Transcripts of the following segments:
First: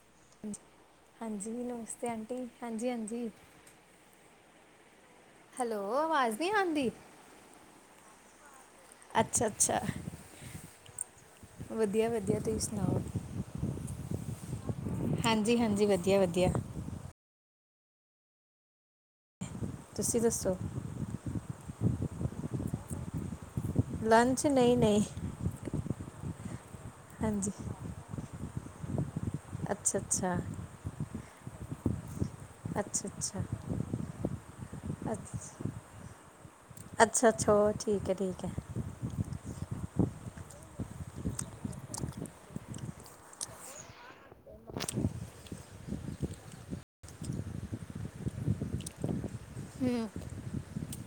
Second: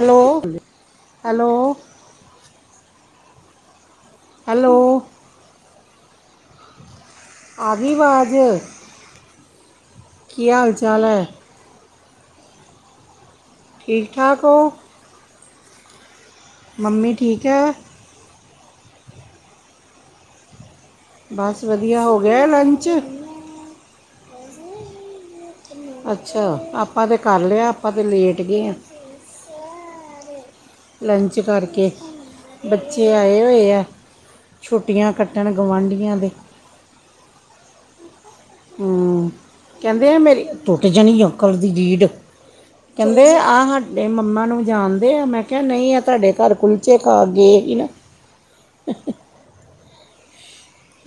Hello ਹਾਂਜੀ hello ਨਮਸਤੇ aunty ਹਾਂਜੀ- ਹਾਂਜੀ। ਹੈਲੋ। ਹੈਲੋ ਆਵਾਜ਼ ਨਹੀਂ ਆਉਂਦੀ? ਆ ਗੀ ਵਾਜ। ਅੱਛਾ- ਅੱਛਾ। ਕੀ ਹਾਲ- ਚਾਲ ਹੈ? ਵਧੀਆ- ਵਧੀਆ ਤੁਸੀਂ ਸੁਣਾਓ? ਠੀਕ- ਠਾਕ ਹੋ? ਹਾਂਜੀ- ਹਾਂਜੀ, ਵਧੀਆ- ਵਧੀਆ। ਮੰਮੀ ਠੀਕ ਹੈ? ਤੁਸੀਂ ਦੱਸੋ? ਬਸ ਵਧੀਆ, ਹੋ ਗਿਆ ਲੰਚ? ਲੰਚ ਨਹੀਂ- ਨਹੀਂ। ਅੱਛਾ, ਆਪਾਂ ਤਾਂ ਕਰ ਹਾਂਜੀ ਲਿਆ। ਆਪਾਂ ਤਾਂ ਲੇਟ ਗਏ ਹਾ। ਅੱਛਾ- ਅੱਛਾ। ਲੰਚ ਕਰਕੇ। ਅੱਛਾ ਬੱਚੇ ਆਏ ਅੱਛਾ ਹੋਏ ਹੈ, ਛੁੱਟੀਆਂ ਕੱਟਣ ਅੱਛ- ਗੁਆਂਢੀਆਂ ਦੇ। ਅੱਛਾ- ਅੱਛਾ ਹੋ ਠੀਕ ਹੈ- ਠੀਕ ਹੈ। ਹੂੰ, ਕਹਿੰਦੇ ਆ ਮੇਰੀ ਟੁੱਟ ਜਾਣੀ ਅੰਕਲ ਦੀ ਰੀੜ। ਕਹਿੰਦੇ ਆਹ ਸਾਡੇ ਮੰਮਾ ਨੂੰ ਜਾਣਦੇ ਆ। ਮੈਂ ਕਿਹਾ ਨਹੀਂ ਆ ਤੁਹਾਡੇ ਘਰ ਕੁੱਲ। ਬੱਚੇ ਖਾਗੇ ਵੀ ਨਾ। [inaudible] ਹੂੰ।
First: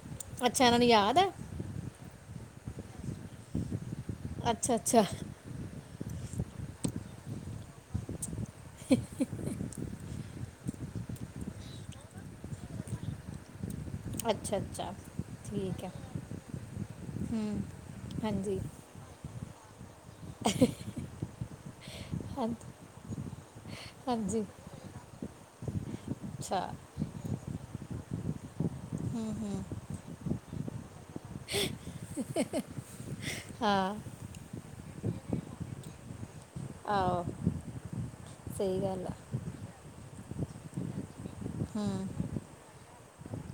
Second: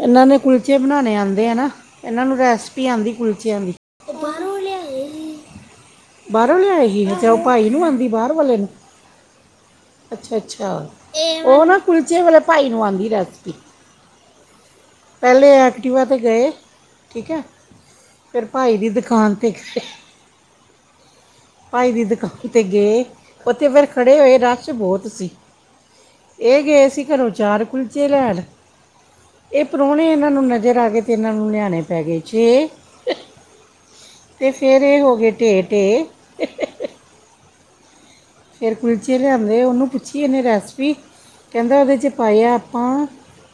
ਇਹਨਾਂ ਨੇ ਕੁਲਚੇ ਬਣਾਉਣੇ ਆਉਂਦੇ ਹੈ ਨਾ। ਇਹਨਾਂ ਨੂੰ ਰੈਸਪੀ ਆਉਂਦੀ ਕੁਲਚਿਆਂ ਦੀ। ਅੱਛਾ- ਅੱਛਾ। ਬਾਹਰੋ ਲਿਆ ਆਈ ਸੀ, ਹ ਚ ਉਹ ਭਾਈ ਨੂੰ ਆਉਂਦੀ ਬਾਹਰ ਵਾਲੇ ਨੂੰ ਹ [unintelligible] ਅੱਛਾ- ਅੱਛਾ ਉਹ ਨਾ ਕੁਲਚੇ ਵਾਲ ਭਾਈ ਨੂੰ ਆਉਂਦੀ ਰੈਸਪੀ। ਅੱਛਾ- ਅੱਛਾ। ਪਹਿਲੇ ਠੀਕ ਹੈ ਐਕਟਿਵਾ ਤੇ ਗਏ, ਠੀਕ ਹੈ। ਹੂੰ ਫੇਰ ਭਾਈ ਦੀ, ਦੁਕਾਨ ਤੇ ਗਏ। ਹ [unintelligible] ਭਾਈ ਦੀ ਦੁਕਾਨ ਤੇ ਗਏ, ਉਥੇ ਫੇਰ ਖੜੇ ਹੋਏ ਹਾਂਜੀ ਰਸ਼ ਬਹੁਤ ਸੀ। ਅੱਛਾ ਇਹ ਗਏ ਸੀ ਘਰੋਂ ਚਾਰ ਕੁਲਚੇ ਲੈਣ ਇਹ ਪ੍ਰਾਹੁਣੇ ਇਹਨਾਂ ਨੂੰ ਨਜ਼ਰ ਆ ਗਏ। ਤੇ ਇਹਨਾਂ ਨੂੰ ਲਿਆਣੇ ਪੈਗ ਛੇ ਹਾਂ ਤੇ ਫਿਰ ਇਹ ਹੋ ਗਏ ਢੇ ਢੇ ਆਹ ਫਿਰ ਕੁਲਚੇ ਲਿਆਂਦੇ ਉਹਨੂੰ ਪੁੱਛੀ ਇਹਨੇ ਰੈਸਪੀ ਕਹਿੰਦਾ ਉਹਦੇ 'ਚ ਪਾਇਆ ਹਾਂ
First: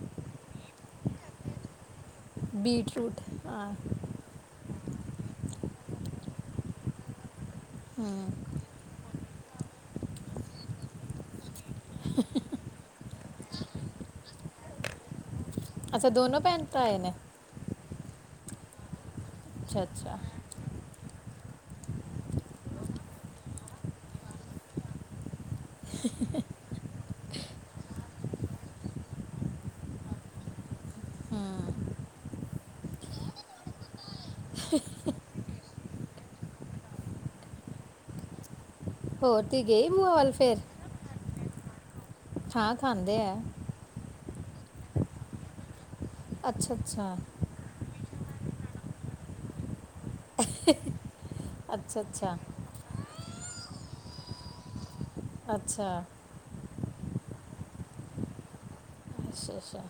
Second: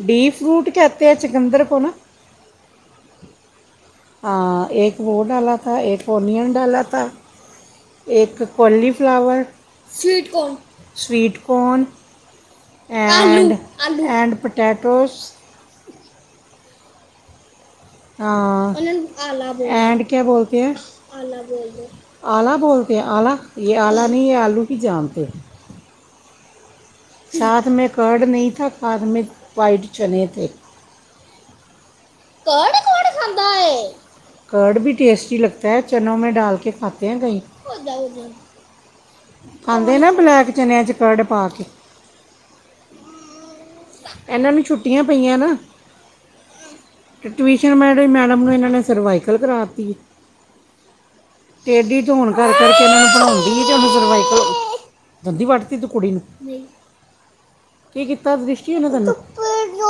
ਡੀ ਫਰੂਟ ਕਹਿਤੇ ਆ ਚਿਕੰਦਰ ਕੋ ਨਾ ਬੀਟਰੂਟ ਹਾਂ ਹਾਂ ਇੱਕ ਵੋ ਡਾਲਾ ਥਾਂ ਇੱਕ ਓਨੀਅਨ ਡਾਲਾ ਥਾਂ ਇੱਕ ਕੋਲੀਫਲਾਵਰ ਸਵੀਟਕੌਨ ਸਵੀਟਕੌਨ ਐਂਡ ਆਲੂ ਆਲੂ ਐਂਡ ਪਟੈਟੋਸ ਅੱਛਾ ਦੋਨੋ ਭੈਣ ਭਰਾ ਆਏ ਨੇ ਹਾਂ ਉਹਨਾਂ ਨੂੰ ਅੱਛਾ ਐਂਡ ਅੱਛਾ ਕਿਆ ਬੋਲ ਆਲਾ ਬੋਲ ਦੇ ਆਲਾ ਬੋਲ ਦੇ ਆਲਾ ਜਾ ਇਹ ਆਲੂ ਕੀ ਜਾਪ ਹੈ। [unintelligible] ਸਾਥ ਮੈਂ ਕਰਡ ਨਹੀਂ ਥਾ ਸਾਥ ਮੈਂ ਵਾਈਟ ਚਣੇ ਥੇ ਕਰਡ ਕੌਣ ਖੰਮ [unintelligible] ਪਤਾ ਹੋਏ ਕਰਡ ਵੀ ਟੇਸਟੀ ਲਗਤਾ ਹੈ ਚਨੋ ਮੈਂ ਡਾਲ ਕੇ ਖਾਤੇ ਹੈ ਕਹੀਂ ਉਹ ਜਾਓ ਜਾਓ ਹੋਰ ਤੀ ਗਈ ਖਾਂਦੇ ਨਾ ਬੂਆ ਵੱਲ ਬਲੈਕ ਫਿਰ ਚਨਿਆਂ ਚ ਕਰਡ ਪਾ ਕੇ ਹਾਂ ਖਾਂਦੇ ਹੈ। ਇਹਨਾਂ ਨੂੰ ਛੁੱਟੀਆਂ ਪਈਆਂ ਨਾ ਅੱਛਾ- ਅੱਛਾ। ਮੈ ਮੈਡਮ ਨੂੰ ਇਹਨਾਂ ਨੇ ਸਰਵਾਈਕਲ ਕਰਾ ਤੀ ਹੈ। [unintelligible] ਤੇੇਡੀ ਅੱਛਾ ਧੋਣ ਅੱਛਾ ਕਰਕੇ ਇਹ ਨੂੰ ਬੜਲਾਉਂਦੀ ਤੇ ਸਰਵਾਈਕਲ ਦੰਦੀ ਵੜਤੀ ਤੂੰ ਅੱਛਾ ਕੁੜੀ ਨੂੰ ਨਹੀਂ ਕੀ ਕੀਤਾ ਦ੍ਰਿਸ਼ਟੀ ਉਹਨੇ ਤੈਨੂੰ ਅੱਛਾ -ਅੱਛਾ।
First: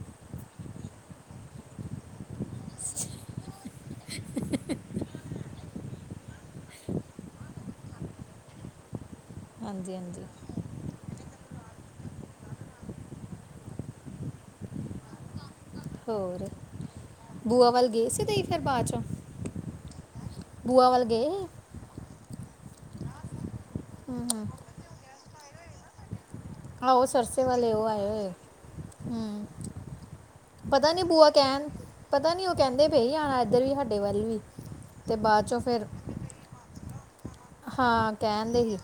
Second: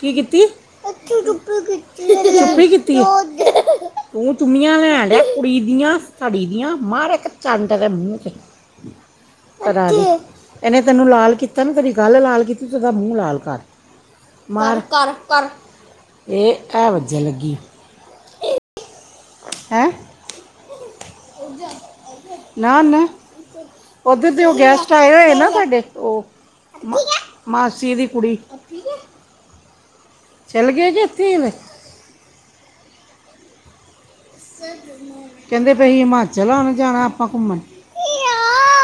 ਕੀ ਕੀਤੀ ਇੱਥੇ [unintelligible] ਕਪੜੀ ਕੀਤੀ [unintelligible] ਚੁੰਮੀਆ ਲੈਂਡ ਹੈ ਕੁੜੀ ਦੀਆਂ ਸੜੀ ਦੀਆਂ ਮਾਰ ਇੱਕ ਚਡ ਦੇ ਮੂੰਹ ਤੇ ਹਾਂਜੀ ਕਿੱਥੇ ਹਾਂਜੀ ਇਹਨੇ ਤੈਨੂੰ ਲਾਲ ਕੀਤਾ ਨਾ ਤੇਰੀ ਗੱਲ ਲਾਲ ਕੀਤੀ ਉਹਦਾ ਮੂੰਹ ਲਾਲ ਕਰ ਮਾਰ ਕਰ ਕਰ ਹੋਰ ਇਹ ਹੈ ਵੱਜਾ ਲੱਗੀ ਬੂਆ ਵੱਲ ਗਏ ਸੀ ਤਾਂ ਫਿਰ ਬਾਅਦ ਚੋਂ ਹੈ। ਬੂਆ ਵੱਲ ਗਏ ਹੂੰ ਨਾ ਨਾ ਉਧਰ ਦੇ ਹੂੰ ਉਹ ਗੈਸਟ ਆਏ ਹੋਏ ਨਾ ਸਾਡੇ ਉਹ ਮਾਸੀ ਦੀ ਕੁੜੀ ਹੂ ਚਲ ਗਏ ਪਤਾ ਕਿ ਨੀ ਇੱਥੇ ਬੂਆ ਹੀ ਨੇ? ਕਹਿਣ ਪਤਾ ਨੀ ਉਹ ਕਹਿੰਦੇ ਵੀ ਆਉਣਾ ਇੱਧਰ ਵੀ ਹਾਡੇ ਵੱਲ ਵੀ ਤੇ ਬਾਅਦ ਚੋਂ ਕਹਿੰਦੇ ਫਿਰ ਪਏ ਸੀ ਹਿਮਾਚਲ ਵੱਲ ਜਾਣਾ ਆਪਾਂ ਘੁੰਮਣ ਹਾਂ ਕਹਿਣ ਦੇ ਸੀ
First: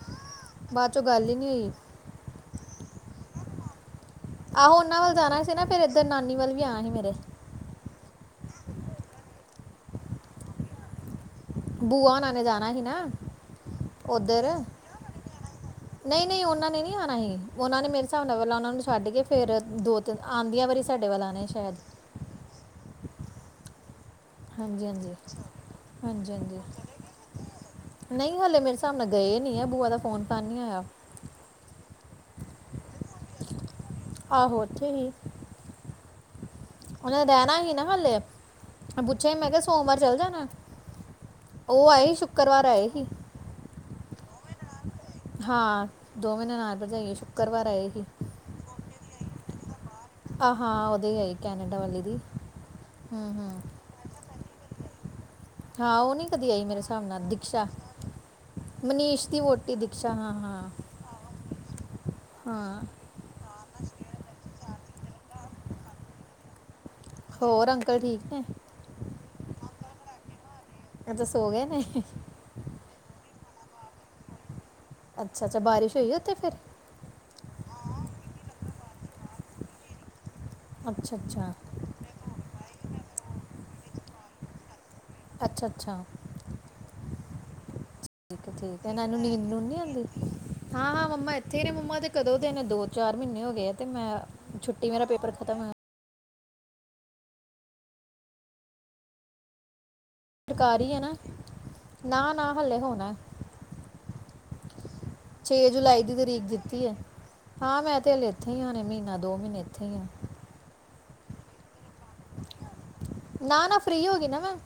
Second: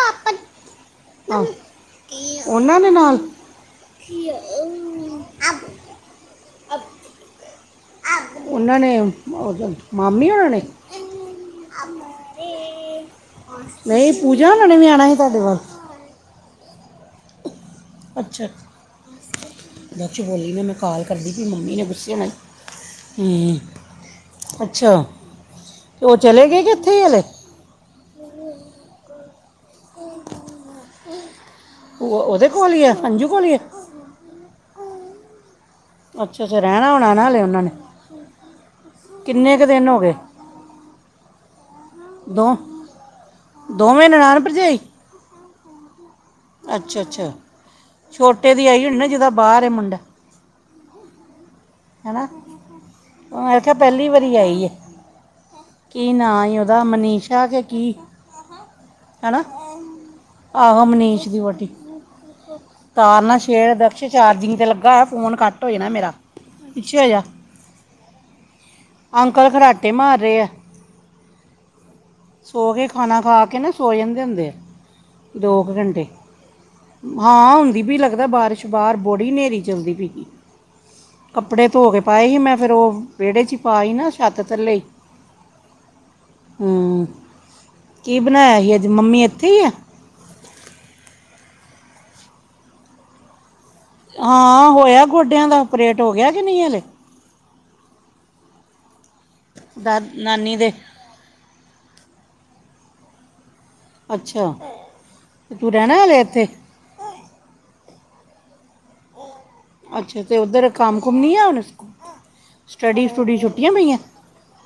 ਬਾਅਦ ਚੋਂ ਗੱਲ ਹੀ ਆਹ, ਨਹੀਂ ਹੋਈ ਉਹਨਾਂ ਦੇ ਨਾਲ ਆਹੋ ਉਹਨਾਂ ਵੱਲ ਜਾਣਾ ਸੀ ਨਾ ਫਿਰ ਇੱਧਰ ਨਾਨੀ ਵੱਲ ਵੀ ਆਣਾ ਵੀ ਮੇਰੇ ਉਹਨਾਂ ਨੇ ਮਾਮੀ ਉਹਨਾਂ ਨੇ ਬੂਆ ਉਹਨਾਂ ਨੇ ਜਾਣਾ ਸੀ ਨਾ ਨਹੀਂ ਉਧਰ ਪੂਜਾ ਹੋਣਾਂ ਨੇ ਵੀ ਆਉਣਾ ਸੀ ਤੁਹਾਡੇ ਵੱਲ ਨਹੀਂ ਨਹੀਂ ਉਹਨਾਂ ਨੇ ਨਹੀਂ ਆਉਣਾ ਸੀ ਉਹਨਾਂ ਨੇ ਮੇਰੇ ਹਿਸਾਬ ਨਾਲ ਅੱਛਾ ਪਹਿਲਾਂ ਉਹਨਾਂ ਨੂੰ ਛੱਡ ਕੇ ਫਿਰ ਦੋ ਤਿੰਨ ਦਕਸ਼ ਬੋਲੀ ਆਂਦੀਆਂ ਮੈਂ ਵਾਰੀ ਕਾਲ ਸਾਡੇ ਵੱਲ ਕਰਦੀ ਪਈ ਆਣੇ ਸ਼ਾਇਦ ਮੰਮੀ ਨੇ ਗੁੱਸੇ ਹੋਣਾ ਹੂੰ, ਹਾਂਜੀ ਅੱਛਾ ਹਾਂਜੀ ਤੇ ਉਹ ਹਾਂਜੀ ਚਲੇ ਹਾਂਜੀ ਗਏ ਕਿ ਇੱਥੇ ਹੀ ਹਲੇ? ਨਹੀਂ, ਹਲੇ ਮੇਰੇ ਹਿਸਾਬ ਨਾਲ ਗਏ ਨੀ ਆ ਬੂਆ ਦਾ ਫੋਨ ਤਾਂ ਨੀ ਆਇਆ। ਭੂਆ ਉਹਦੇ ਕੋਲ ਹੀ ਆ ਅੰਜੂ ਕੋਲ ਹੀ ਆ? ਆਹੋ, ਉੱਥੇ ਹੀ ਅੱਛਾ ਅੱਛਾ ਰਹਿਣਾ ਹੋਣਾ ਉਹਨਾਂ ਨਾ ਨੇ ਹਲੇ ਰਹਿਣਾ ਹੀ ਨਾ ਹਾਲੇ। ਪੁੱਛਿਆ ਸੀ, ਮੈਂ ਕਿੰਨੇ ਕਿਹਾ ਕ ਦਿਨ ਸੋਮਵਾਰ ਹੋ ਗਏ ਚੱਲ ਜਾਣਾ ਉਹ ਆਏ ਸੀ ਦੋ ਸ਼ੁੱਕਰਵਾਰ ਆਏ ਸੀ। ਦੋਵੇਂ ਨਨਾਾਨ, ਭਰਜਾਈ? ਹਾਂ, ਦੋਵੇ ਨਣਾਨ ਅੱਛਾ ਭਰਜਾਈ ਅੱਛਾ ਸ਼ੁੱਕਰਵਾਰ ਆਏ ਹੀ। [unintelligible] ਦੀ ਆਈ ਹੋਣੀ ਨਾ ਜੀਦਾ ਬਾਹਰ ਹੈ ਮੁੰਡਾ। ਆਹ ਹਾਂ, ਉਹਦੇ ਹੈਈ। ਕੈਨਡਾ ਵੱਲ। ਹੈਨਾ, ਮੈ ਖਿਆ ਪੈਲੀ ਵਾਰੀ ਆਈ ਹੈ। ਹਾਂ ਕੀ ਉਹ ਨਹੀਂ ਨਾਂ ਕਦੀ ਈ ਆਈ ਮੇਰੇ ਉਹਦਾ ਹਿਸਾਬ ਨਾਲ ਮਨੀਸ਼ਾ ਕਿ ਦੀਕਸ਼ਾ ਕੀ? ਮਨੀਸ਼ ਦੀ ਹੈਨਾ, ਵੋਟੀ ਦੀਕਸ਼ਾ ਹਾਂ ਹਾਂ ਆਹੋ ਮਨੀਸ਼ ਦੀ ਵੋਟੀ। ਹਾਂ ਤਾਰ ਨਾ ਛੇੜ, ਦਕਸ਼ਿਸ਼ ਚਾਰਜਿੰਗ ਤੇ ਲੱਗਾ ਹੈ ਫੋਨ ਕੱਟ ਹੋ ਜਾਣਾ ਮੇਰਾ। ਪਿੱਛੇ ਹੋ ਜਾ, ਹੋਰ ਅੰਕਲ ਠੀਕ ਨੇ ਅੰਕਲ ਖਰਾਟੇ ਮਾਰ ਰਹੇ ਹੈ। ਇਹ ਤਾਂ ਸੋ ਗਏ ਨੇ। ਸੌ ਗਏ, ਖਾਣਾ ਖਾ ਕੇ ਨਾ ਸੋ ਜਾਂਦੇ ਹੁੰਦੇ ਐ ਅੱਛਾ ਅੱਛਾ ਦੋ ਕੁ ਬਾਰਿਸ਼ ਘੰਟੇ। ਹੋਈ ਉੱਥੇ ਫਿਰ ਹਾਂ, ਹੁੰਦੀ ਪੀ ਲੱਗਦਾ ਬਾਰਿਸ਼ ਬਾਰ ਬੜੀ ਹਨੇਰੀ ਚਲਦੀ ਵੀਗੀ। ਅੱਛਾ ਅੱਛਾ ਕੱਪੜੇ ਧੋ ਕੇ ਪਾਏ ਸੀ ਮੈਂ ਫਿਰ ਉਹ ਵਿਹੜੇ 'ਚ ਹੀ ਪਾ ਈ ਨਾ ਛੱਤ ਥੱਲੇ। ਅੱਛਾ, ਅੱਛਾ। ਹੂੰ। ਕੀ ਬਣਾਇਆ ਠੀਕ ਸੀ ਅੱਜ ਹੈ, ਇਹਨੂੰ ਮੰਮੀ ਨੀਂਦ ਇੱਥੇ ਨੂੰਦ ਹੀ ਨੂੰ ਆ ਨੀ ਆਉਂਦੀ? ਹਾਂ, ਹਾਂ ਮੰਮਾ ਇੱਥੇ ਨੇ ਮੰਮਾ ਤੇ ਕਦੋਂ ਦੇ ਨੇ ਦੋ ਚਾਰ ਮਹੀਨੇ ਹੋ ਗਏ ਆ। ਤੇ ਮੈਂ ਹਾਂ, ਛੁੱਟੀ ਹੋਇਆ ਮੇਰਾ ਪੇਪਰ ਗੋਡਿਆਂ ਖਤਮ ਦਾ ਹੋਇਆ ਓਪਰੇਟ? ਹੋ ਗਿਆ ਕਿ ਨਹੀਂ ਹਾਲੇ? [unintelligible] ਸਰਕਾਰੀ ਹੈ ਨਾ, ਨਾ ਨਾ ਹਾਲੇ ਹੋਣਾ। ਅੱਛਾ ਤੇ ਛੇ ਤੂੰ ਜੁਲਾਈ ਰਹਿਣਾ ਦੀ ਹਲੇ ਤਾਰੀਖ ਇੱਥੇ ਦਿੱਤੀ ਹੈ। ਹਾਂ, ਮੈਂ ਤੇ ਹਲੇ ਇੱਥੇ ਹੀ ਆਣੇ ਮਹੀਨਾ ਦੋ ਮਹੀਨੇ ਇੱਥੇ ਹੀ ਹਾਂ ਅੱਛਾ, ਤੇ ਉੱਧਰ ਕੰਮ ਕੁਮ ਨਹੀਂ ਆ ਹੁਣ ਸਟੱਡੀ। ਸਟੂਡੀ ਨਾ, ਛੁੱਟੀਆਂ ਨਾ ਪਈਆਂ ਫਰੀ ਹੋ ਗਈ ਨਾ ਮੈ ਮ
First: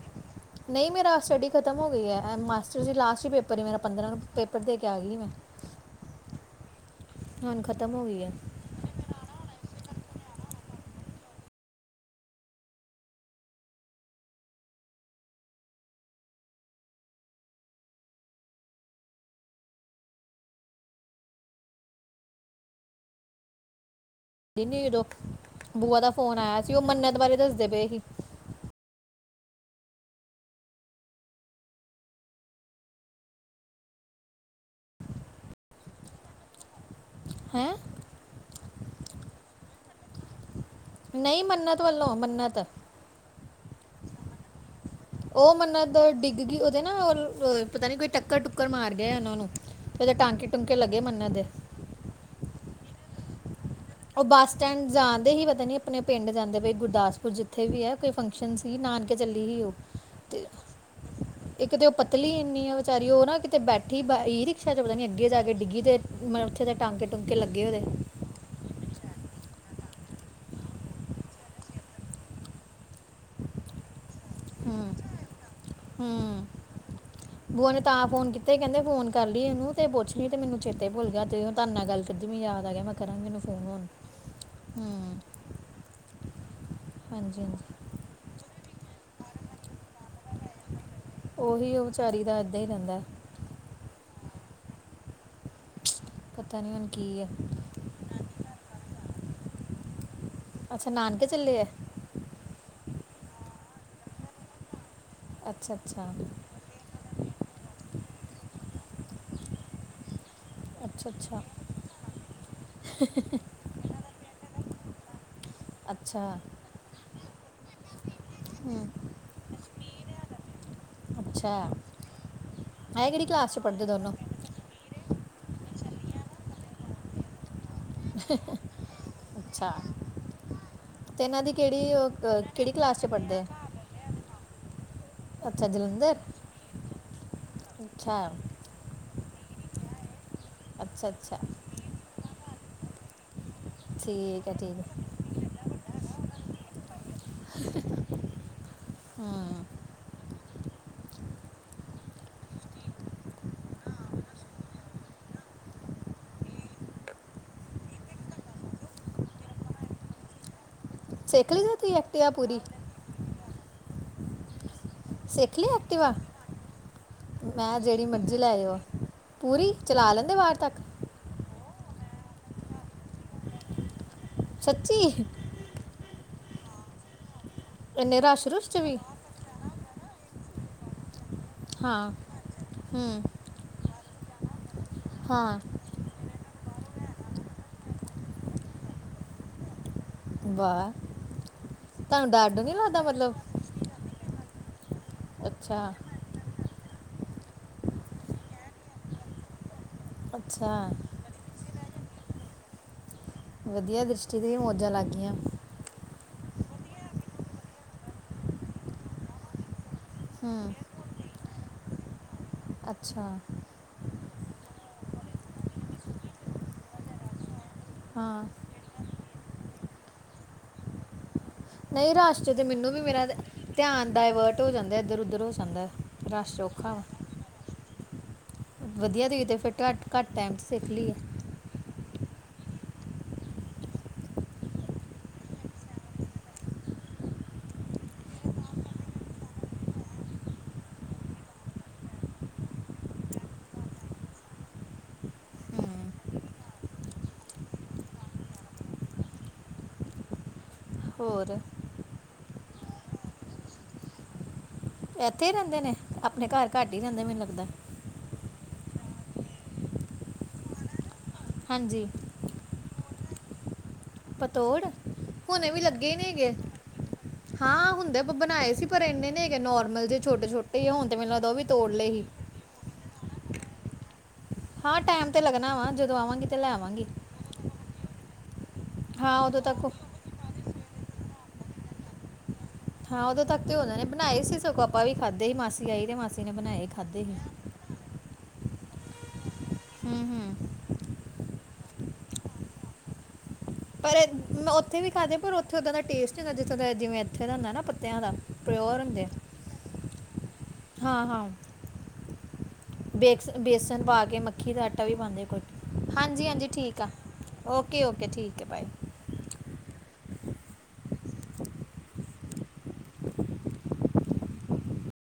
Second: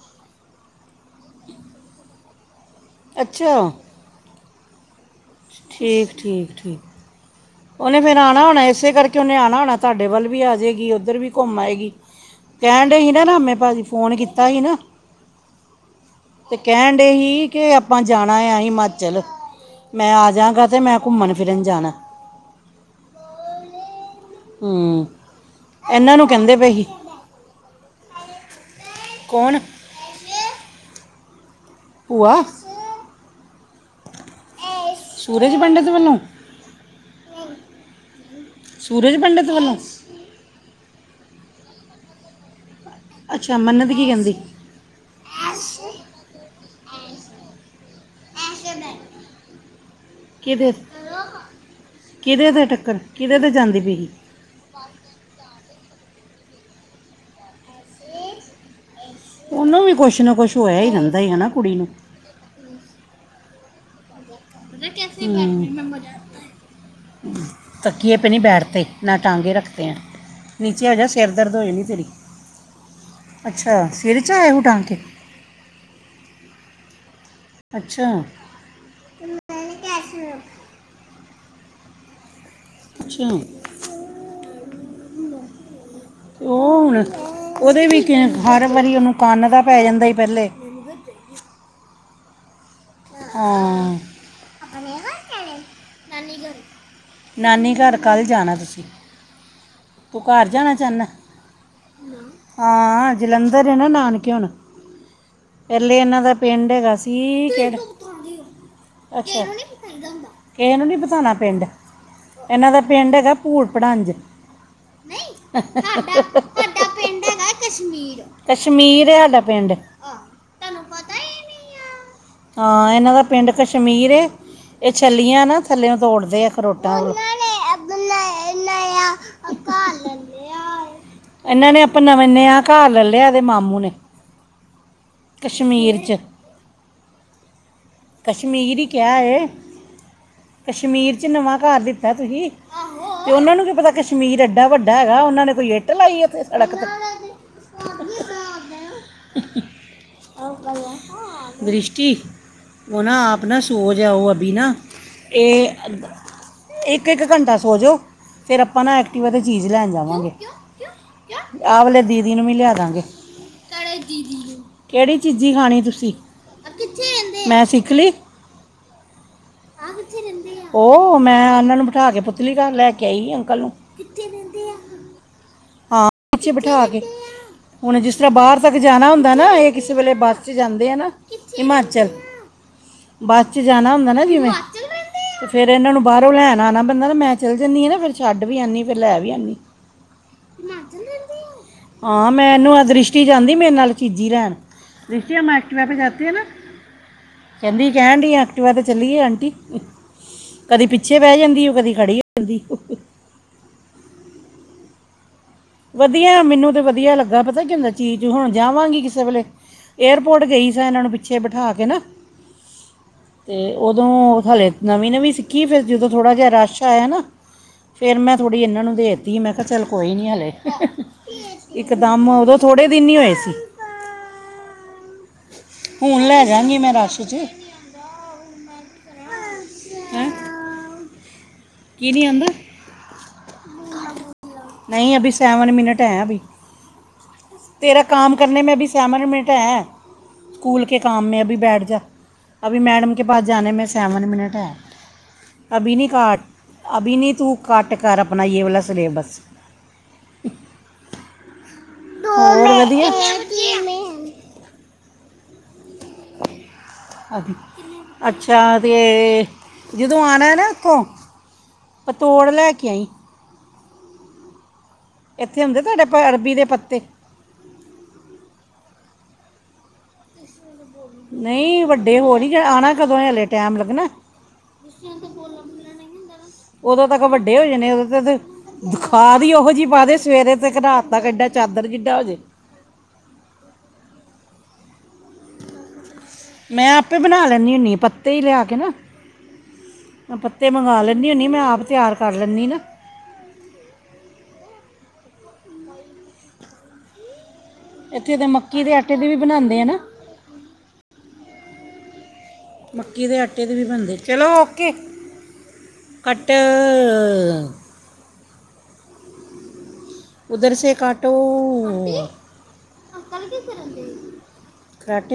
ਨਹੀਂ ਮੇਰਾ ਸਟੱਡੀ ਖਤਮ ਹੋ ਗਈ ਹੈ ਐਮ ਮਾਸ ਤੁਸੀਂ ਲਾਸਟ ਹੀ ਅੱਛਾ ਪੇਪਰ ਹੀ ਮੇਰਾ ਪੰਦਰਾਂ ਨੂੰ, ਪੇਪਰ ਦੇ ਕੇ ਆ ਗਈ ਮੈਂ। ਠੀਕ, ਠੀਕ, ਠੀਕ। ਹੁਣ ਖਤਮ ਉਹਨੇ ਹੋ ਫੇਿਰ ਗਈ ਹੈ ਆਉਣਾ ਹੋਣਾ ਏ ਇਸੇ ਕਰਕੇ ਉਹਨੇ ਆਉਣਾ ਹੋਣਾ ਤੁਹਾਡੇ ਵੱਲ ਵੀ ਆ ਜਾਏਗੀ ਉੱਧਰ ਵੀ ਘੁੰਮ ਆਏਗੀ। ਕਹਿਣ ਡੇ ਸੀ ਨਾ ਨਾਮੇ ਭਾਜੀ, ਫੋਨ ਕੀਤਾ ਸੀ ਨਾ ਤੇ ਕਹਿਣ ਦਏ ਹੀ ਕਿ ਆਪਾਂ ਜਾਣਾ ਹੈ ਹਿਮਾਚਲ। ਮੈਂ ਆ ਜਾਂਗਾ, ਤੇ ਮੈਂ ਘੁੰਮਣ ਫਿਰਨ ਜਾਣਾ। ਹੂੰ [unintelligible] ਬੂਆ ਦਾ ਇਹਨਾਂ ਨੂੰ ਫ਼ੋਨ ਕਹਿੰਦੇ ਆਇਆ ਪਏ ਸੀ, ਉਹ ਮੰਨਤ ਬਾਰੇ ਦੱਸ ਪਏ ਸੀ। ਕੌਣ। ਭੂਆ। ਸੂਰਜ ਪੰਡਿਤ ਵੱਲੋਂ। ਹੈਂ। ਸੂਰਜ ਪੰਡਿਤ ਵੱਲੋਂ। ਨਹੀਂ ਮੰਨਤ ਵੱਲੋਂ ਮੰਨਤ। ਅੱਛਾ, ਮੰਨਤ ਕੀ ਕਹਿੰਦੀ। ਅੱਛਾ! [inaudible] ਉਹ ਮੰਨਤ ਡਿੱਗ ਗਈ ਓਦੇ ਨਾ ਪਤਾ ਨਹੀਂ, ਕੋਈ ਟੱਕਰ ਟੁੱਕਰ ਮਾਰ ਗਿਆ ਉਨ੍ਹਾਂ ਨੂੰ। ਉਹਦੇ ਟਾਂਕੇ ਟੁੰਕੇ ਲੱਗੇ ਏ ਮੰਨਤ ਦੇ। ਕਿਦੇ ਤੇ ਟੱਕਰ ਕਿਦੇ ਤੇ ਜਾਂਦੀ ਪਈ ਸੀ। ਬੱਸ ਸਟੈਂਡ ਜਾਣਦੇ ਹੀ ਪਤਾ ਨਹੀਂ ਆਪਣੇ ਪਿੰਡ ਜਾਂਦੇ ਪਏ ਗੁਰਦਾਸਪੁਰ ਜਿੱਥੇ ਵੀ ਹੈ - ਫੰਕਸ਼ਨ ਸੀ ਨਾਨਕੇ ਚੱਲੀ ਹੀ ਸੀ ਉਹ ਉਹਨੂੰ ਵੀ ਕੁਛ ਨਾ ਤੇ ਕੁਛ ਹੋਇਆ ਹੀ ਰਹਿੰਦਾ ਹੀ ਹਨਾ ਇੱਕ ਕੁੜੀ ਤੇ ਨੂੰ ਉਹ ਪ ਪਤਲੀ ਇੰਨੀ ਆ ਵਿਚਾਰੀ ਓ ਨਾ ਬੈਠੀ ਕਿਤੇ ਬੈਠੀ ਸ਼ਾਇਦ ਪਤਾ ਨਹੀਂ ਅੱਗੇ ਜਾ ਕੇ ਡਿੱਗੀ ਤੇ ਮੱਥੇ ਤੇ ਟਾਂਕੇ ਟੂੰਕੇ ਲੱਗੇ ਉਹਦੇ। ਪੇ ਨਹੀਂ ਬੈਠਤੇ ਨਾ ਟਾਂਗੇ ਰੱਖਤੇ ਹੈ ਨੀਚੇ ਹੋ ਜਾ ਸਿਰ ਦਰਦ ਹੋ ਜਾਣੀਤੇਰੀ। ਅੱਛਾ, ਸਿਰ ਚ ਆਏ ਹੂ ਟਾਂਕੇ? ਹ ਮ। ਬੂਆ ਨੇ ਤਾਂ ਫ਼ੋਨ ਕੀਤਾ ਸੀ ਕਹਿੰਦੇ, ਫ਼ੋਨ ਕਰ ਲੀ ਉੰਨੂੰ ਤੇ ਪੁੱਛ ਲਈਂ ਤੇ ਮੈਨੂੰ ਚੇਤਾ ਹੀ ਭੁੱਲ ਗਿਆ, ਤੇ ਓ ਤਦ ਨਾਲ ਗੱਲ ਨਹੀਂ ਹੋ ਸਕੀ। [unintelligible] ਯਾਦ ਆ ਗਿਆ ਮੈਂ ਕਰਾਂ ਕਿੰਨੂ ਫੋਨ ਹ ਮ। ਤੇ ਓ ਹੁਣ, ਓਦੇ ਵੀ ਹਰ ਵਾਰੀ ਉਹਨੂੰ ਕੰਨ ਦਾ ਪੈ ਜਾਂਦਾ ਸੀ ਪੈਲੇ। ਉਹ ਵੀ ਉਹ ਵਿਚਾਰੀ ਦਾ ਇੱਦਾਂ ਹੀ ਰਹਿੰਦਾ। ਹਾਂ। ਆਪਣੇ ਘਰ ਚਲੇ। ਪਤਾ ਨਹੀਂ, ਹੁਣ ਕੀ ਹੈ? ਨਾਨੀ ਘਰ ਕੱਲ੍ਹ ਜਾਣਾ ਤੁਸੀਂ, ਤੂੰ ਘਰ ਜਾਣਾ ਅੱਛਾ ਚਾਹੁੰਦਾ ਹੈਂ? ਨਾਨਕੇ ਚੱਲੇ ਆ ਹਾਂ, ਜਲੰਧਰ ਨੇ ਨਾ ਨਾਨਕੇ ਹੁਣ? ਅੱਛਾ ਪੈਲੇ ਅੱਛਾ ਇਹਨਾਂ ਦਾ ਪਿੰਡ ਹੈਗਾ ਸੀ। ਠੀਕ ਹੈ। ਅੱਛਾ, ਇਸ ਨੂੰ ਪਿੰਡ ਬਾਰੇ ਨਹੀ [unintelligible] ਅੱਛਾ ਦੱਸਣਾ। ਅੱਛਾ ਇਹਨਾਂ ਦਾ ਪਿੰਡ ਹੇਗਾ, ਭੂੜ ਭੜਾਂਜ। ਅੱਛਾ ਸਾਡਾ ਪਿੰਡ ਹੈਗਾ ਕਸ਼ਮੀਰ, ਹੂੰ ਕਸ਼ਮੀਰਹੈ ਸਾਡਾ ਪਿੰਡ। ਅੱਛਾ ਹਾਂ ਹੈ ਇਹਨਾਂ ਦਾ ਕਿਹੜੀ ਪਿੰਡ ਕਲਾਸ 'ਚ ਪੜ੍ਹਦੇ ਕਸ਼ਮੀਰ ਦੋਨੋਂ ਏ। ਇਹ ਛੱਲੀਆਂ ਨਾ ਥੱਲੇਓ ਤੋੜਦੇ ਆ ਅਖਰੋਟਾਂ ਹ ਅੱਛਾ। ਤੇ ਇਹਨਾਂ ਦੀ ਕਿਹੜੀ ਉਹ, ਮਾਮੂ ਨੇ ਕ- ਨਵਾਂ ਕਿਹੜੀ ਘਰ ਕਲਾਸ ਲੈ 'ਚ ਲਿਆ ਪੜ੍ਹਦੇ ਹੈ। ਆ ਅੱਛਾ, ਜਲੰਧਰ। ਚ ਅੱਛਾ ਕਸ਼ਮੀਰ ਹੀ ਕਿਹਾ ਏ ਅੱਛਾ ਕਸ਼ਮੀਰ ਚ ਅੱਛਾ ਨਵਾਂ ਘਰ ਲਿੱਤਾ। ਤੁਹਾਨੂੰ ਤੇ ਉਹਨਾਂ ਨੂੰ ਕੀ ਪਤਾ ਕਸ਼ਮੀਰ ਠੀਕ ਹੈ ਇੰਨਾ ਠੀਕ ਵੱਡਾ ਹੈ। ਉਹਨਾਂ ਨੇ ਕਿਹੜਾ ਸਾਰਾ ਦੇਖਿਆ ਹੈ। ਤੇ ਲਾਈ ਏ ਇੱਥੇ ਸੜਕ ਤੇ। ਹੂੰ ਦ੍ਰਿਸ਼ਟੀ। ਉਹ ਨਾ ਆਪ ਹੀ ਸੋਚ ਰਿਹਾ ਹੈ। ਇੱਕ-ਇੱਕ ਘੰਟਾ ਸੋ ਜਾਓ ਫਿਰ ਆਪਾਂ ਨਾ ਐਕਟੀਵਾਤੇ ਚੀਜ਼ ਲੈਣ ਜਾਵਾਂਗੇ। ਸਿੱਖ ਲਈ ਜੇ ਆ ਤੁਸੀਂ ਵਲੇ ਐਕਟਿਵਾ ਦੀਦੀ ਨੂੰ ਵੀ ਪੂਰੀ ਲਿਆਂਦਾ ਗੇ [unintelligible] ਕਿਹੜੀ ਚੀਜ਼ੀ ਸਿੱਖ ਲਈ ਖਾਣੀ ਐਕਟਿਵਾ ਤੁਸੀਂ। ਮੈਂ ਸਿੱਖ ਜਿਹੜੀ ਲਈ ਮਰਜ਼ੀ ਲੈ ਲਵਾਂ ਪੂਰੀ ਚਲਾ ਲੈਂਦੀ ਹਾਂ ਬਾਹਰ ਤੱਕ। ਉਹ ਮੈਂ ਉਹਨਾਂ ਨੂੰ ਬਿਠਾ ਕੇ ਅੰਕਲ ਨੂੰ ਪੁਤਲੀਘਰ ਲੈ ਕੇ ਆਈ। ਸੱਚੀ। ਹਾਂ, ਪਿੱਛੇ ਬਿਠਾ ਕੇ ਹੁਣ ਜਿਸ ਇੰਨੇ ਤਰ੍ਹਾਂ ਰਸ਼ ਬਾਹਰ ਰੁਸ਼ ਤੱਕ 'ਚ ਵੀ ਜਾਣਾ ਹੁੰਦਾ ਹੈ। ਨਾ, ਇਹ ਕਿਸੇ ਵੇਲੇ ਬੱਸ ਵਿੱਚ ਜਾਂਦੇ ਹਨ, ਨਾ। ਹਿਮਾਚਲ ਹਾਂ ਹੂੰ ਬੱਸ ਚ ਜਾਣਾ ਹੁੰਦਾ ਨਾ ਜਿਵੇਂ ਹਿਮਾਚਲ ਰਹਿੰਦੇ ਅ ਤੇ ਹਾਂ ਫਿਰ ਇਹਨਾਂ ਨੂੰ ਜਦੋਂ ਬਾਹਰੋਂ ਲੈਣ ਆਉਣਾ ਹੁੰਦਾ ਹੈ ਤਾਂ ਮੈਂ ਹੀ ਜਾਂਦੀ ਹਾਂ ਫਿਰ ਛੱਡਣ ਵੀ ਮੈਂ ਹੀ ਜਾਂਦੀ ਹਾਂ ਅਤੇ ਲੈਣ ਵੀ ਮੈਂ ਹੀ ਆਉਂਦੀ ਹਾਂ। ਵਾਹ [inaudible] ਹਾਂ ਤੁਹਾਨੂੰ ਡਰ ਮੈਂ ਡਰ ਨਹੀਂ ਇਹਨੂੰ ਆ ਲੱਗਦਾ ਦ੍ਰਿਸ਼ਟੀ ਮਤਲਬ ਜਾਂਦੀ ਮੇਰੇ ਨਾਲ ਚੀਜੀ ਲੈਣ। ਦ੍ਰਿਸ਼ਟੀ ਹਮ ਐਕਟੀਵਾ ਅੱਛਾ ਪੇ ਜਾਤੇ ਕਹਿੰਦੀ ਆਂਟੀ ਇੱਕ ਵਾਰ ਚੱਲੀਏ? ਕਦੇ ਅੱਛਾ ਪਿੱਛੇ ਬੈਠ ਜਾਂਦੀ ਹੈ, ਤੇ ਕਦੇ ਖੜ੍ਹੀ ਹੋ ਜਾਂਦੀ ਹੈ। ਵੱਧੀਆ ਦ੍ਰਿਸ਼ਟੀ ਦੀਆਂ ਮੌਜਾਂ ਲੱਗ ਗਈਆਂ। ਵੱਧੀਆ ਮੈਨੂੰ ਤਾਂ ਵੱਧੀਆ ਲੱਗਾ ਪਤਾ ਕੀ ਹੁੰਦਾ ਚੀਜ਼ ਹੁਣ ਜਾਵਾਂਗੀ ਕਿਸੇ ਵੇਲੇ ਏਅਰਪੋਰਟ ਗਈ ਹੂੰ ਸ ਇਹਨਾਂ ਨੂੰ ਪਿੱਛੇ ਬਿਠਾ ਕੇ ਨਾ। ਅੱਛਾ। ਉਦੋਂ ਹਾਲੇ ਨਵੀਂ-ਨਵੀਂ ਸਿੱਖੀ ਸੀ ਫਿਰ ਜਦੋਂ ਥੋੜ੍ਹਾ ਜਿਹਾ ਰਸ਼ ਆਇਆ ਨਾ। ਫਿਰ ਮੈਂ ਹਾਂ ਥੋੜ੍ਹੀ ਜਿਹੀ ਇਹਨਾਂ ਨੂੰ ਦੇ ਦਿੱਤੀ ਮੈਂ ਕਿਹਾ ਚੱਲੋ ਕੋਈ ਗੱਲ ਨਹੀਂ। ਉਦੋਂ ਨਹੀਂ ਤਾਂ ਰਸ਼ 'ਚ ਹਾਲੇ ਤੇ ਥੋੜ੍ਹੇ ਹੀ ਮੈਨੂੰ ਵੀ ਦਿਨ ਮੇਰਾ ਹੋਏ ਧਿ- ਸਨ। ਧਿਆਨ ਡਾਇਵਰਟ ਹੋ ਜਾਂਦਾ ਇੱਧਰ ਉੱਧਰ ਉਸ ਹੁਣ ਮੈਂ ਰਸ਼ ਵਿੱਚ ਲੈ ਜਾਵਾਂਗੀ। ਵਧੀਆ ਤੁਸੀਂ ਤਾਂ ਫਿਰ ਬਹੁਤ ਹੈਂ? ਘੱਟ ਸਮੇਂ ਵਿੱਚ ਸਿੱਖ ਲਿਆ। ਕੀ ਨਹੀਂ ਆਉਂਦਾ? ਨਹੀਂ, ਅਬੀ ਸੈਵਨ ਮਿਨਟ ਹੈ ਅਬੀ। ਤੇਰਾ ਕੰਮ ਕਰਨੇ ਮੇ ਅਬੀ ਸੈਵਨ ਮਿਨਟ ਹੈ। ਸਕੂਲ ਕੇ ਕਾਮ ਮੇ ਅਬੀ ਬੈਠ ਜਾ ਅਬੀ ਮੈਡਮ ਕੇ ਪਾਸ ਜਾਨਾ ਸੈਵਨ ਮਿਨਟ ਹੈ। ਅਭੀ ਨਹੀਂ ਹਮ, ਕਾਟ, ਅਭੀ ਨਹੀਂ ਤੂੰ ਘੱਟ ਕਰ ਆਪਣਾ ਯੇ ਵਾਲਾ ਸਿਲੇਬਸ। ਹੋਰ। ਓਹ, ਵਧੀਆ। ਇੱਥੇ ਹੀ ਰਹਿੰਦੇ ਹਨ ਆਪਣੇ ਘਰ ਤਾਂ ਘੱਟ ਹੀ ਰਹਿੰਦੇ ਹਨ, ਮੈਨੂੰ ਅਭੀ ਲੱਗਦਾ ਹੈ। ਅੱਛਾ, ਤੇ ਜਦੋਂ ਇੱਥੋਂ ਆਉਣਾ ਨਾ। ਹਾਂਜੀ। ਪਤੋੜ ਲੈ ਕੇ ਆਈ। ਪਤੌੜ। ਇੱਥੇ ਹੁੰਦੇ ਤੁਹਾਡੇ ਕੋਲ ਅਰਬੀ ਦੇ ਪੱਤੇ। ਹਾਂ, ਹੁੰਦੇ ਆਪਾ ਬਣਾਏ ਸੀ ਪਰ ਇੰਨੇ ਨੀ ਹੈਗੇ ਨਾਰਮਲ ਜਿਹੇ ਛੋਟੇ-ਛੋਟੇ ਸਨ। ਮੈਨੂੰ ਲੱਗਦਾ ਹੈ, ਉਹ ਵੀ ਤੋੜ ਲਏ ਸਨ। ਆਉਣਾ ਕਦੋਂ ਹੈ? ਹਾਲੇ ਟਾਈਮ ਲੱਗਣਾ? ਹਾਂ ਟਾਈਮ ਤੇ ਲੱਗਣਾ ਵਾ ਜਦੋਂ ਆਵਾਂਗੀ ਤੇ ਲੈ [inaudible] ਆਵਾਂਗੀ ਉਦੋਂ ਤੱਕ ਵੱਡੇ ਹੋ ਜਾਣੇ ਉਦੋਂ ਤੇ ਬੁਖਾਰ ਹਾਂ ਜਿਹਾ ਉਦੋਂ ਤੱਕ ਰਹਿੰਦਾ ਸੀ। ਸਵੇਰੇ ਤੇ ਰਾਤ ਨੂੰ ਚਾਦਰ ਵੀ ਲੈਣੀ ਪੈਂਦੀ ਸੀ। [unintelligible] ਹਾਂ, ਉਦੋਂ ਤੱਕ ਉਹਨਾਂ ਨੇ ਬਣਾ ਲਏ ਸਨ। ਸਗੋਂ ਆਪਾਂ ਵੀ ਖਾਧੇ ਸਨ। ਮਾਸੀ ਆਈ ਸੀ। ਮਾਸੀ ਨੇ ਬਣਾਏ ਮੈਂ ਆਪੇ ਹੀ ਖਾਦੇ ਬਣਾ ਲੈਂਦੀ ਹੁੰਦੀ। ਪੱਤੇ ਹੀ ਲਿਆ ਕੇ, ਹੂੰ ਜਾਂ ਹੂੰ ਪੱਤੇ ਮੰਗਵਾ ਲੈਂਦੀ। ਕਦੇ-ਕਦੇ ਮੈਂ ਆਪ ਹੀ ਤਿਆਰ ਕਰ ਲੈਂਦੀ ਹਾਂ, ਨਾ। ਪਰ ਅ ਮੈਂ ਉੱਥੇ ਵੀ ਖਾਦੇ ਪਰ ਉੱਥੇ ਉਦਾਂ ਦਾ ਟੇਸਟ ਨੀਂ ਹੁੰਦਾ ਜਿਥੋਂ ਜਿਵੇਂ ਇੱਥੇ ਦਾ ਹੁੰਦਾ ਨਾ ਪੱਤਿਆਂ ਦਾ ਇੱਥੇ ਤਾਂ ਮੱਕੀ ਦੇ ਪਿਓਰ ਆਟੇ ਹੁੰਦੇ ਆ। ਦੀ ਵੀ ਬਣਾਉਂਦੇ ਹਨ, ਨਾ। ਹਾਂ, ਹਾਂ। ਮੱਕੀ ਦੇ ਬੇਕਸ ਆਟੇ ਦੇ ਵੀ ਬੇਸਨ ਬਣਦੇ ਪਾ ਕੇ ਚਲੋ ਮੱਕੀ ਦਾ ਓਕੇ ਆਟਾ ਵੀ ਪਾਉਂਦੇ ਕੁਝ ਕੱਟ ਅ-ਅ। ਓਕੇ, ਓਕੇ ਠੀਕ ਹੈ ਬਾਏ। ਉੱਧਰ ਸੇ ਕਾਟੋ।